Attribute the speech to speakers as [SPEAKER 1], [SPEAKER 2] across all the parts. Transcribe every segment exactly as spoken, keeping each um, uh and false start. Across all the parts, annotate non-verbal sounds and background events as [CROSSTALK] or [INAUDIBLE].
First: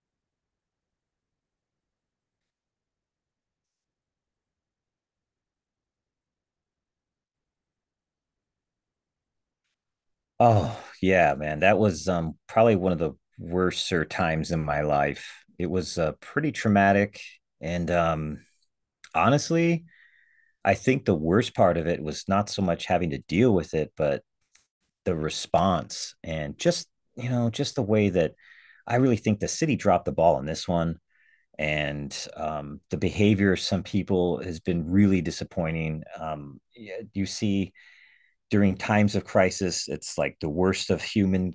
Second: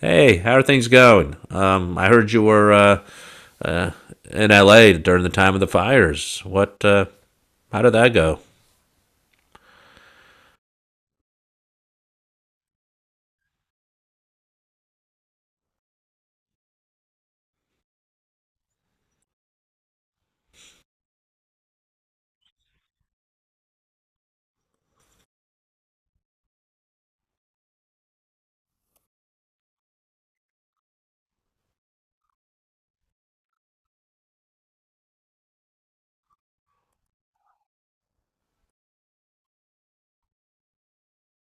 [SPEAKER 1] Hey, how are things going? Um, I heard you were uh, uh, in L A during the time of the fires. What? Uh, how did that go?
[SPEAKER 2] Oh, yeah, man. That was um probably one of the worser times in my life. It was uh, pretty traumatic and um honestly, I think the worst part of it was not so much having to deal with it, but the response and just, you know, just the way that I really think the city dropped the ball on this one. And um, the behavior of some people has been really disappointing. Um, yeah, you see, during times of crisis, it's like the worst of human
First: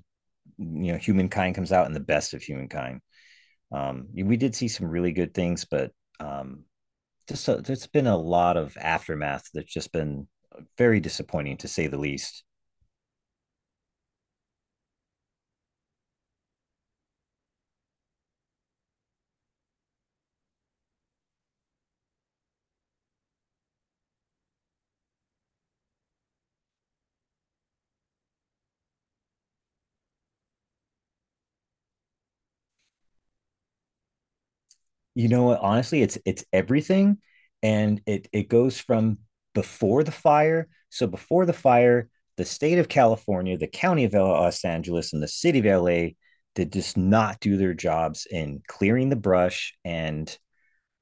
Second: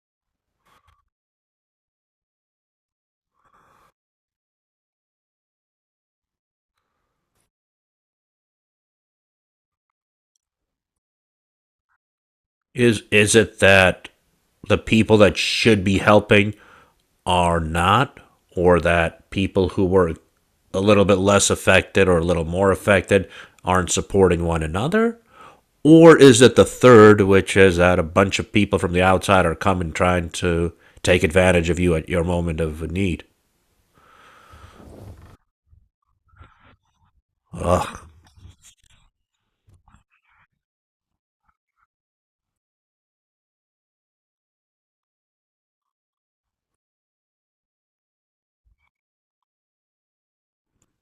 [SPEAKER 2] you know humankind comes out in the best of humankind. Um, we did see some really good things, but um, just a, there's been a lot of aftermath that's just been very disappointing to say the least.
[SPEAKER 1] Is is it that the people that should be helping are not, or that people who were a little bit less affected or a little more affected aren't supporting one another? Or is it the third, which is that a bunch of people from the outside are coming trying to take advantage of you at your moment of need?
[SPEAKER 2] You know what? Honestly, it's it's everything, and
[SPEAKER 1] Ugh.
[SPEAKER 2] it it goes from before the fire. So before the fire, the state of California, the county of Los Angeles, and the city of L A did just not do their jobs in clearing the brush and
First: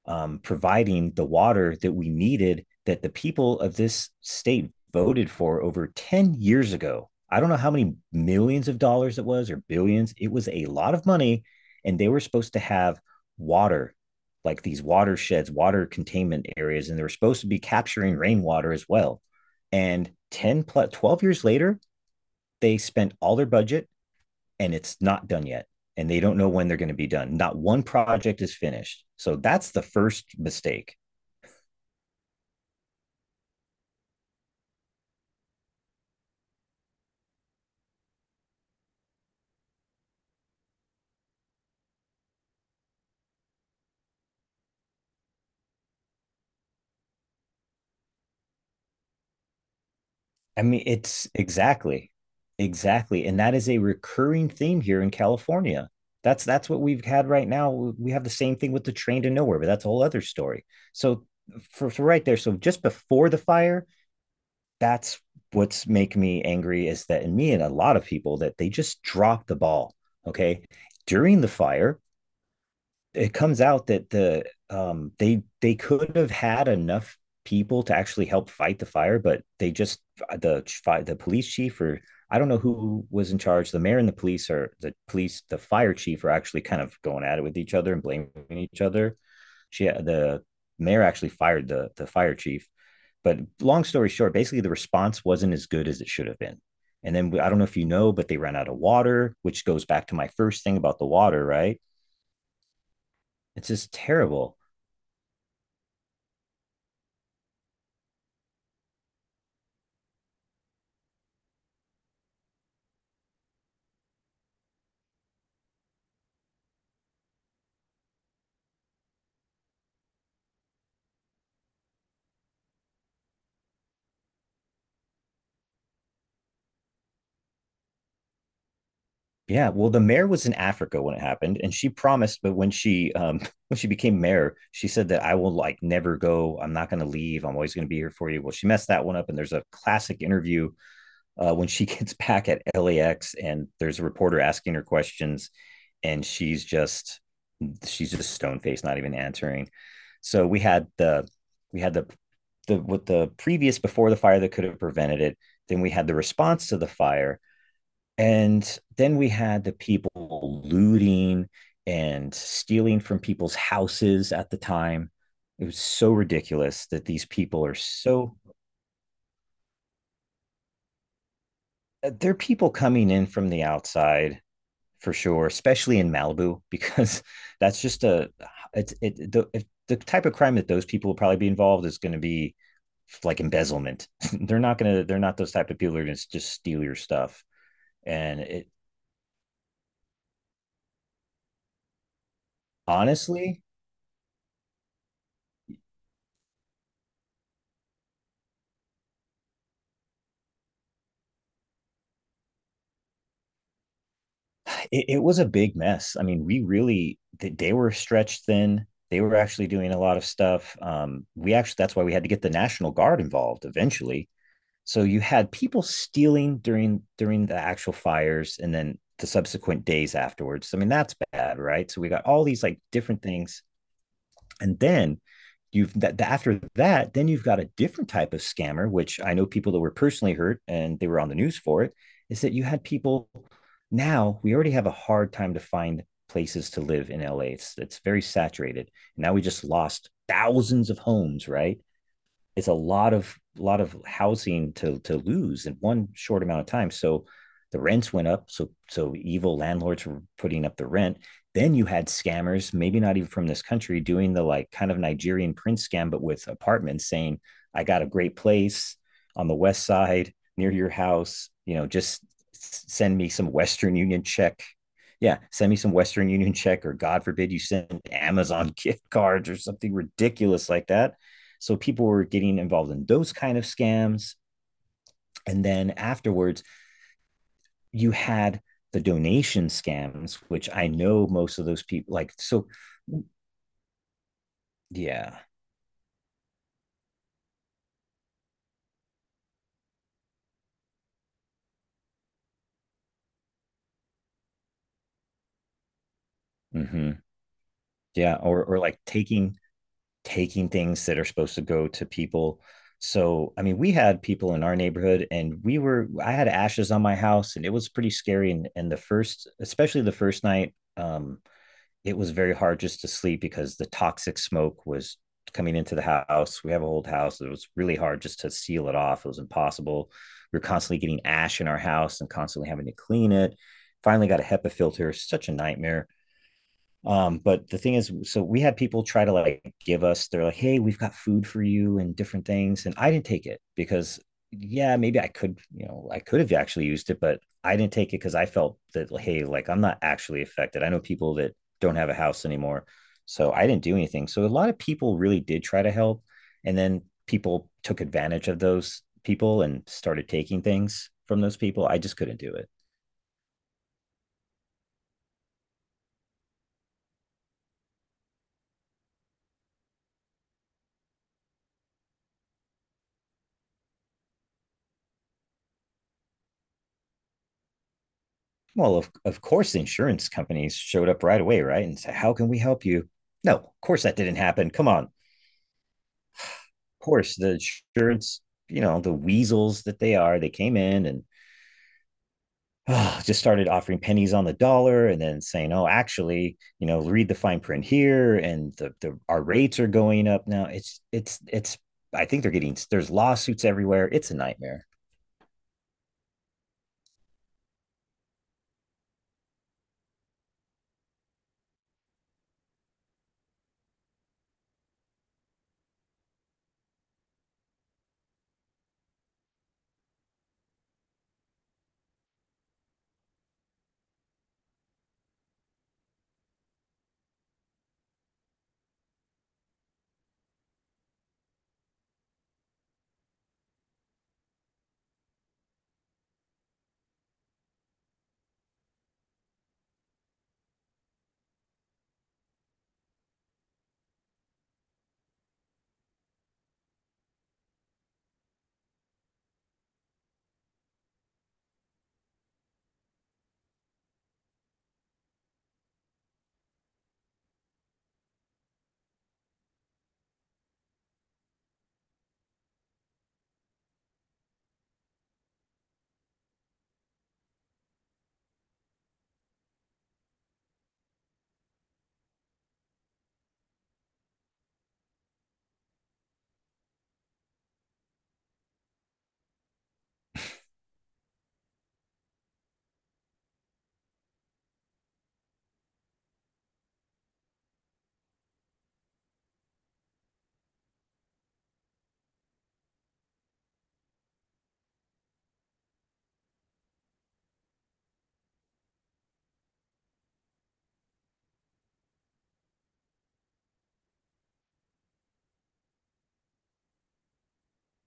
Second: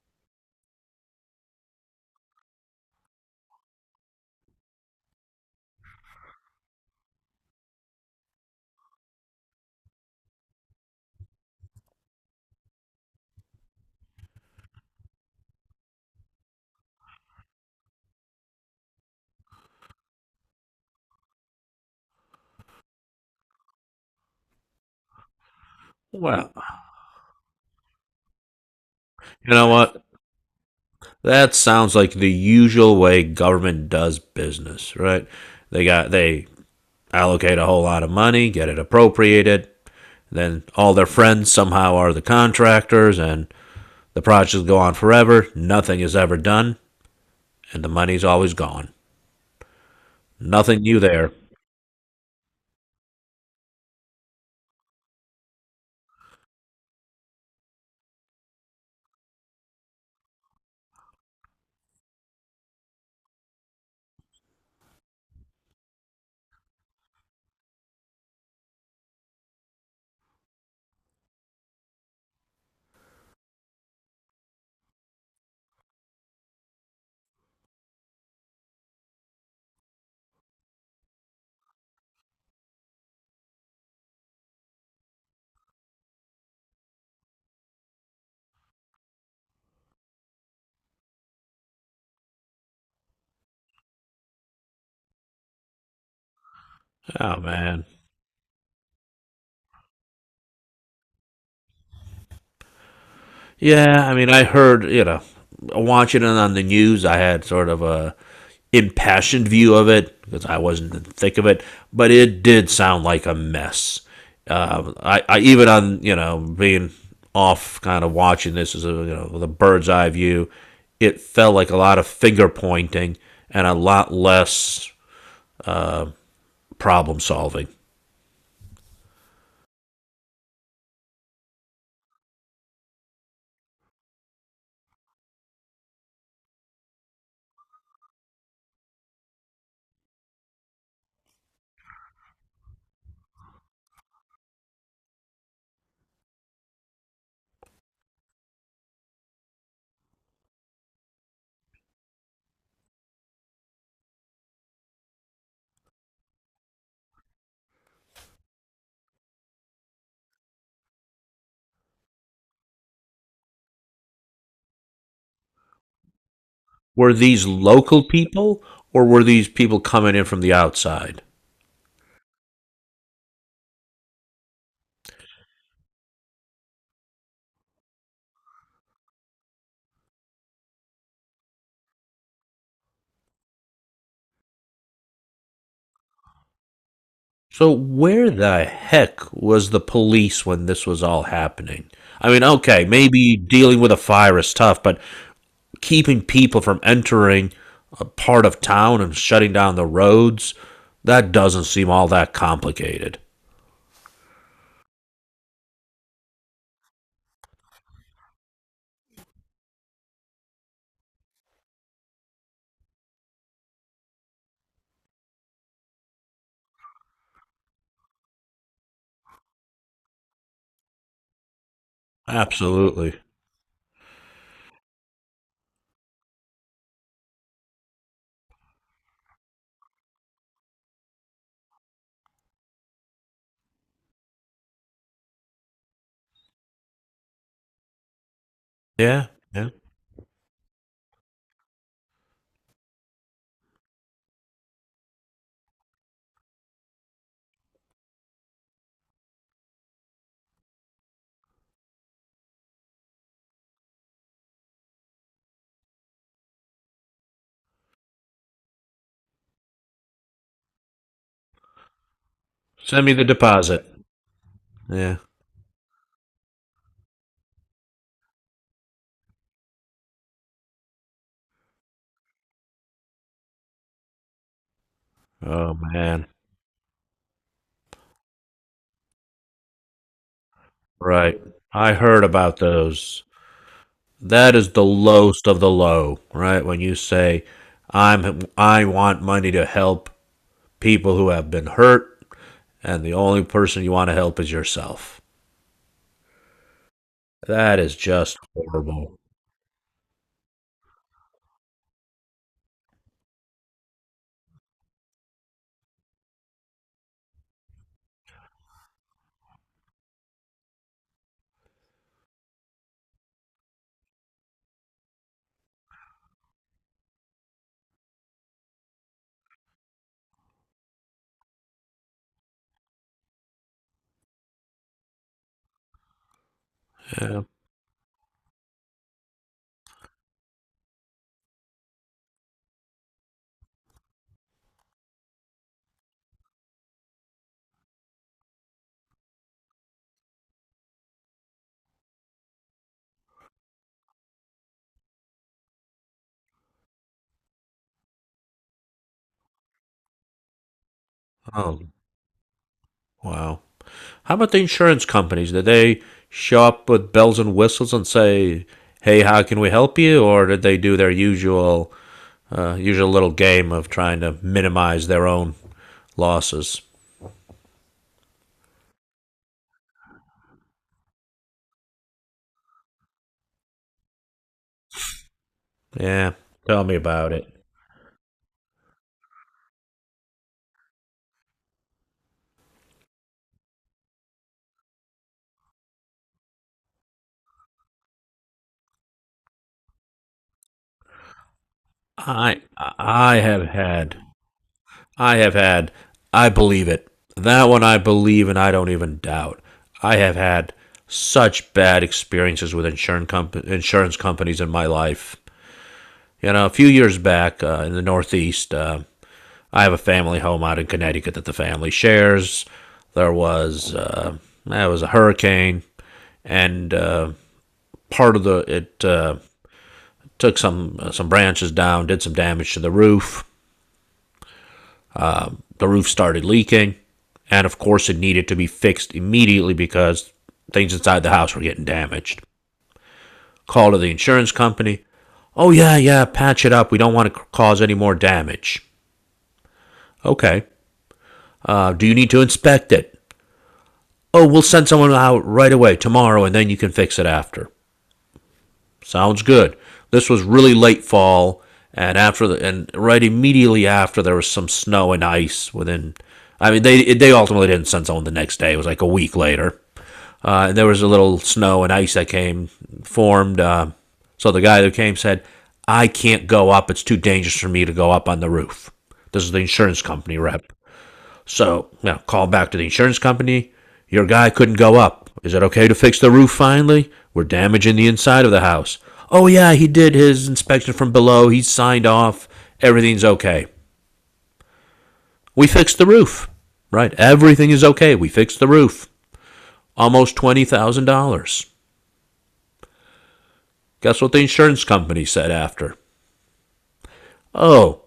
[SPEAKER 2] um, providing the water that we needed that the people of this state voted for over ten years ago. I don't know how many millions of dollars it was or billions. It was a lot of money. And they were supposed to have water, like these watersheds, water containment areas. And they were supposed to be capturing rainwater as well. And ten plus twelve years later, they spent all their budget and it's not done yet and they don't know
[SPEAKER 1] Well,
[SPEAKER 2] when they're going to be done, not one project is finished, so
[SPEAKER 1] you know
[SPEAKER 2] that's the
[SPEAKER 1] what?
[SPEAKER 2] first mistake.
[SPEAKER 1] That sounds like the usual way government does business, right? They got they allocate a whole lot of money, get it appropriated, then all their friends somehow are the contractors and the projects go on forever, nothing is ever done, and the money's always gone.
[SPEAKER 2] i
[SPEAKER 1] Nothing
[SPEAKER 2] mean
[SPEAKER 1] new
[SPEAKER 2] it's
[SPEAKER 1] there.
[SPEAKER 2] exactly exactly, and that is a recurring theme here in California. That's that's what we've had right now. We have the same thing with the train to nowhere, but that's a whole other story. So for, for right there, so just before the fire, that's what's making me angry is that in me and a lot of people that they just dropped the ball. Okay, during the fire it comes out that the um, they they could have had enough people to actually help fight the fire, but they just uh, the the police chief or I don't know who was in charge. The mayor and the police are the police, the fire chief are actually kind of going at it with each other and blaming each other. She uh, the mayor actually fired the the fire chief. But long story short, basically the response wasn't as good as it should have been. And
[SPEAKER 1] Oh
[SPEAKER 2] then I don't know if
[SPEAKER 1] man.
[SPEAKER 2] you know, but they ran out of water, which goes back to my first thing about the water, right? It's just
[SPEAKER 1] Yeah, I mean, I
[SPEAKER 2] terrible.
[SPEAKER 1] heard, you know, watching it on the news, I had sort of a impassioned view of it because I wasn't in the thick of it, but it did sound like a mess. Um, I, I even on you know being off, kind of watching this as a you know with a bird's eye view, it felt like a lot of finger pointing and a lot less uh, problem solving.
[SPEAKER 2] Yeah, well, the mayor was in Africa when it happened, and she promised, but when she um [LAUGHS] when she became mayor, she said that I will like never go. I'm not going to leave. I'm always going to be here for you. Well, she messed that one up, and there's a classic interview uh, when she [LAUGHS] gets back at L A X, and there's a reporter asking her questions, and she's just she's just stone faced, not even answering. So we had the we had the the with the previous before the fire that could have prevented it. Then we had the response to the fire, and then we had the people looting and stealing from people's houses at the time. It was so ridiculous that
[SPEAKER 1] Were
[SPEAKER 2] these
[SPEAKER 1] these
[SPEAKER 2] people are
[SPEAKER 1] local
[SPEAKER 2] so,
[SPEAKER 1] people or were these people coming in from the outside?
[SPEAKER 2] they're people coming in from the outside for sure, especially in Malibu, [LAUGHS] because that's just a, it's, it, the, if the type of crime that those people will probably be involved is going to be like embezzlement. [LAUGHS] They're not going to, they're not those type of people who are going to just steal your stuff.
[SPEAKER 1] So where
[SPEAKER 2] And
[SPEAKER 1] the
[SPEAKER 2] it
[SPEAKER 1] heck was the police when this was all happening? I mean, okay, maybe
[SPEAKER 2] honestly,
[SPEAKER 1] dealing with a fire is tough, but keeping people from entering a part of town and shutting down the roads, that doesn't seem all that complicated.
[SPEAKER 2] it, it was a big mess. I mean, we really they were stretched thin. They were actually doing a lot of stuff. Um, we actually that's why we had to get the National Guard involved eventually. So you had people stealing during during the actual fires and then the subsequent days afterwards. I mean, that's bad, right? So we got all these like
[SPEAKER 1] Absolutely.
[SPEAKER 2] different things, and then you've that after that, then you've got a different type of scammer, which I know people that were personally hurt and they were on the news for it, is that you had people, now we already have a hard time to find places to live in L A. It's it's very saturated.
[SPEAKER 1] Yeah,
[SPEAKER 2] Now we just
[SPEAKER 1] yeah.
[SPEAKER 2] lost thousands of homes, right? It's a lot of lot of housing to to lose in one short amount of time. So the rents went up. So so evil landlords were putting up the rent. Then you had scammers, maybe not even from this country, doing the like kind of Nigerian prince scam, but with apartments saying, I got a great place on the west side near your house. You know, just
[SPEAKER 1] Send me
[SPEAKER 2] send
[SPEAKER 1] the
[SPEAKER 2] me some
[SPEAKER 1] deposit.
[SPEAKER 2] Western Union check.
[SPEAKER 1] Yeah.
[SPEAKER 2] Yeah, send me some Western Union check, or God forbid you send Amazon [LAUGHS] gift cards or something ridiculous like that, so people were getting involved in those kind of scams. And
[SPEAKER 1] Oh
[SPEAKER 2] then
[SPEAKER 1] man.
[SPEAKER 2] afterwards, you had the donation scams, which I know
[SPEAKER 1] Right.
[SPEAKER 2] most of those
[SPEAKER 1] I
[SPEAKER 2] people
[SPEAKER 1] heard
[SPEAKER 2] like.
[SPEAKER 1] about
[SPEAKER 2] So,
[SPEAKER 1] those. That is the
[SPEAKER 2] yeah,
[SPEAKER 1] lowest of the low, right? When you say I'm I want money to help people who have been hurt, and the only person you want to help is yourself.
[SPEAKER 2] hmm,
[SPEAKER 1] That is
[SPEAKER 2] yeah,
[SPEAKER 1] just
[SPEAKER 2] or or like
[SPEAKER 1] horrible.
[SPEAKER 2] taking taking things that are supposed to go to people. So, I mean, we had people in our neighborhood, and we were, I had ashes on my house, and it was pretty scary. And and the first, especially the first night, um, it was very hard just to sleep because the toxic smoke was coming into the house. We have an old house. It was really hard just to seal it off. It was impossible. We were constantly getting ash in our house and constantly having to clean it. Finally got a HEPA filter, such a nightmare. Um,
[SPEAKER 1] Yeah.
[SPEAKER 2] but the thing is, so we had people try to like give us, they're like, hey, we've got food for you and different things. And I didn't take it because, yeah, maybe I could, you know, I could have actually used it, but I didn't take it because I felt that, like, hey, like I'm not actually affected. I know people that don't have a house anymore. So I didn't do anything. So a lot of people really did try to help. And then people took advantage of those people and started taking things from those
[SPEAKER 1] Oh,
[SPEAKER 2] people. I just couldn't do it.
[SPEAKER 1] wow. How about the insurance companies? Did they show up with bells and whistles and say, "Hey, how can we help you?" Or did they do their usual, uh, usual little game of trying to minimize their own losses?
[SPEAKER 2] Well, of, of course, the insurance companies showed up right away, right? And said, how can we help you? No, of course, that didn't happen. Come on. Of
[SPEAKER 1] Yeah. Tell me about
[SPEAKER 2] course,
[SPEAKER 1] it.
[SPEAKER 2] the insurance, you know, the weasels that they are, they came in and oh, just started offering pennies on the dollar and then saying, oh, actually, you know, read the fine print here and the, the our rates are going up now. It's, it's, it's, I think they're
[SPEAKER 1] I
[SPEAKER 2] getting, there's
[SPEAKER 1] I
[SPEAKER 2] lawsuits
[SPEAKER 1] have
[SPEAKER 2] everywhere.
[SPEAKER 1] had
[SPEAKER 2] It's a nightmare.
[SPEAKER 1] I have had, I believe it. That one I believe and I don't even doubt. I have had such bad experiences with insurance, comp- insurance companies in my life. You know, a few years back uh, in the Northeast, uh, I have a family home out in Connecticut that the family shares. There was uh, there was a hurricane, and uh, part of the it uh, took some uh, some branches down, did some damage to the roof. The roof started leaking, and of course, it needed to be fixed immediately because things inside the house were getting damaged. Call to the insurance company. Oh, yeah, yeah, patch it up. We don't want to cause any more damage. Okay. Uh, do you need to inspect it? Oh, we'll send someone out right away tomorrow and then you can fix it after. Sounds good. This was really late fall and after the and right immediately after there was some snow and ice within I mean they they ultimately didn't send someone the next day. It was like a week later. Uh, there was a little snow and ice that came formed. Uh, so the guy who came said, "I can't go up. It's too dangerous for me to go up on the roof." This is the insurance company rep. So you know, call back to the insurance company. Your guy couldn't go up. Is it okay to fix the roof finally? We're damaging the inside of the house. Oh yeah, he did his inspection from below. He signed off. Everything's okay. We fixed the roof. Right. Everything is okay. We fixed the roof. Almost twenty thousand dollars. Guess what the insurance company said after. Oh,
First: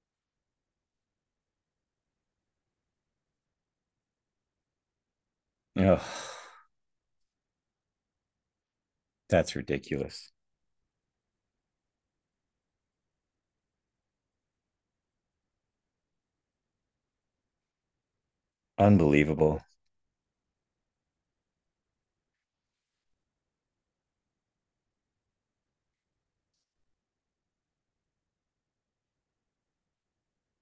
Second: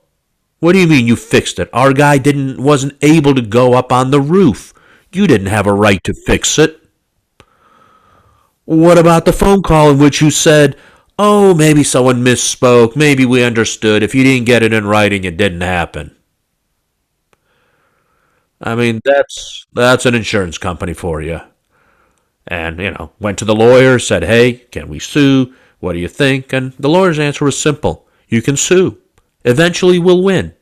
[SPEAKER 1] what do you mean you fixed it? Our guy didn't wasn't able to go up on the roof. You didn't have a right to
[SPEAKER 2] Oh,
[SPEAKER 1] fix it. What about the
[SPEAKER 2] that's
[SPEAKER 1] phone call in which you
[SPEAKER 2] ridiculous.
[SPEAKER 1] said, "Oh, maybe someone misspoke. Maybe we understood. If you didn't get it in writing, it didn't happen." I mean,
[SPEAKER 2] Unbelievable.
[SPEAKER 1] that's that's an insurance company for you. And, you know, went to the lawyer, said, hey, can we sue? What do you think? And the lawyer's answer was simple, you can sue. Eventually, we'll win.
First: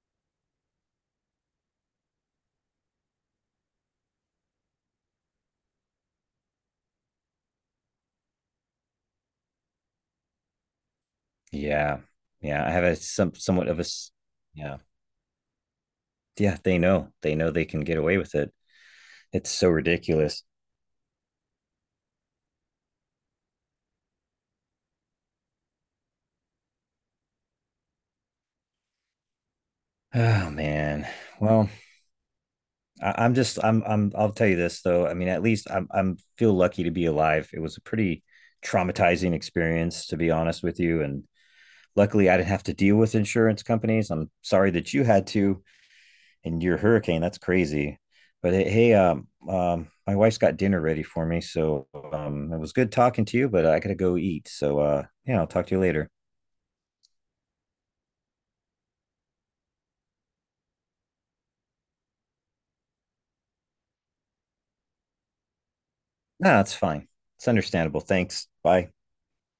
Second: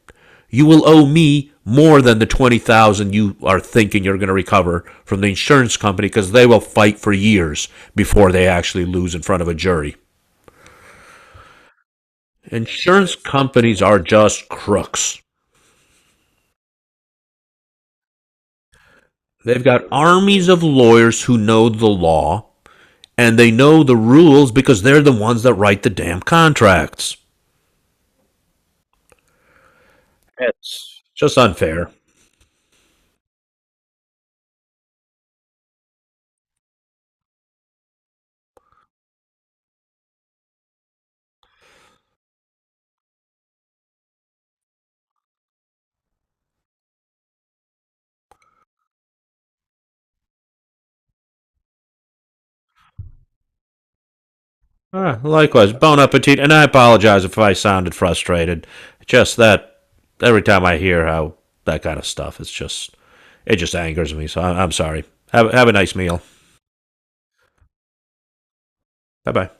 [SPEAKER 1] You will owe me more than the twenty thousand you are thinking you're going to recover from the insurance company because they will fight for years before they actually lose in front of a jury.
[SPEAKER 2] Yeah. Yeah. I have a
[SPEAKER 1] Insurance
[SPEAKER 2] some somewhat of
[SPEAKER 1] companies
[SPEAKER 2] a
[SPEAKER 1] are
[SPEAKER 2] s-
[SPEAKER 1] just
[SPEAKER 2] yeah.
[SPEAKER 1] crooks.
[SPEAKER 2] Yeah, they know. They know they can get away with it. It's
[SPEAKER 1] They've
[SPEAKER 2] so
[SPEAKER 1] got
[SPEAKER 2] ridiculous.
[SPEAKER 1] armies of lawyers who know the law and they know the rules because they're the ones that write the damn contracts.
[SPEAKER 2] Oh
[SPEAKER 1] It's
[SPEAKER 2] man.
[SPEAKER 1] just
[SPEAKER 2] Well,
[SPEAKER 1] unfair.
[SPEAKER 2] I, I'm just I'm I'm I'll tell you this though. I mean, at least I'm I'm feel lucky to be alive. It was a pretty traumatizing experience, to be honest with you. And luckily I didn't have to deal with insurance companies. I'm sorry that you had to, and your hurricane. That's crazy. But hey, hey, um, um, my wife's got dinner ready for me, so um, it was good talking to you. But I gotta go eat. So
[SPEAKER 1] All
[SPEAKER 2] uh,
[SPEAKER 1] right,
[SPEAKER 2] yeah, I'll talk
[SPEAKER 1] likewise,
[SPEAKER 2] to you
[SPEAKER 1] bon
[SPEAKER 2] later.
[SPEAKER 1] appetit, and I apologize if I sounded frustrated. Just that every time I hear how that kind of stuff, it's just it just angers me. So I- I'm sorry. Have have a nice meal.
[SPEAKER 2] No, nah, it's fine. It's understandable. Thanks. Bye.
[SPEAKER 1] Bye bye.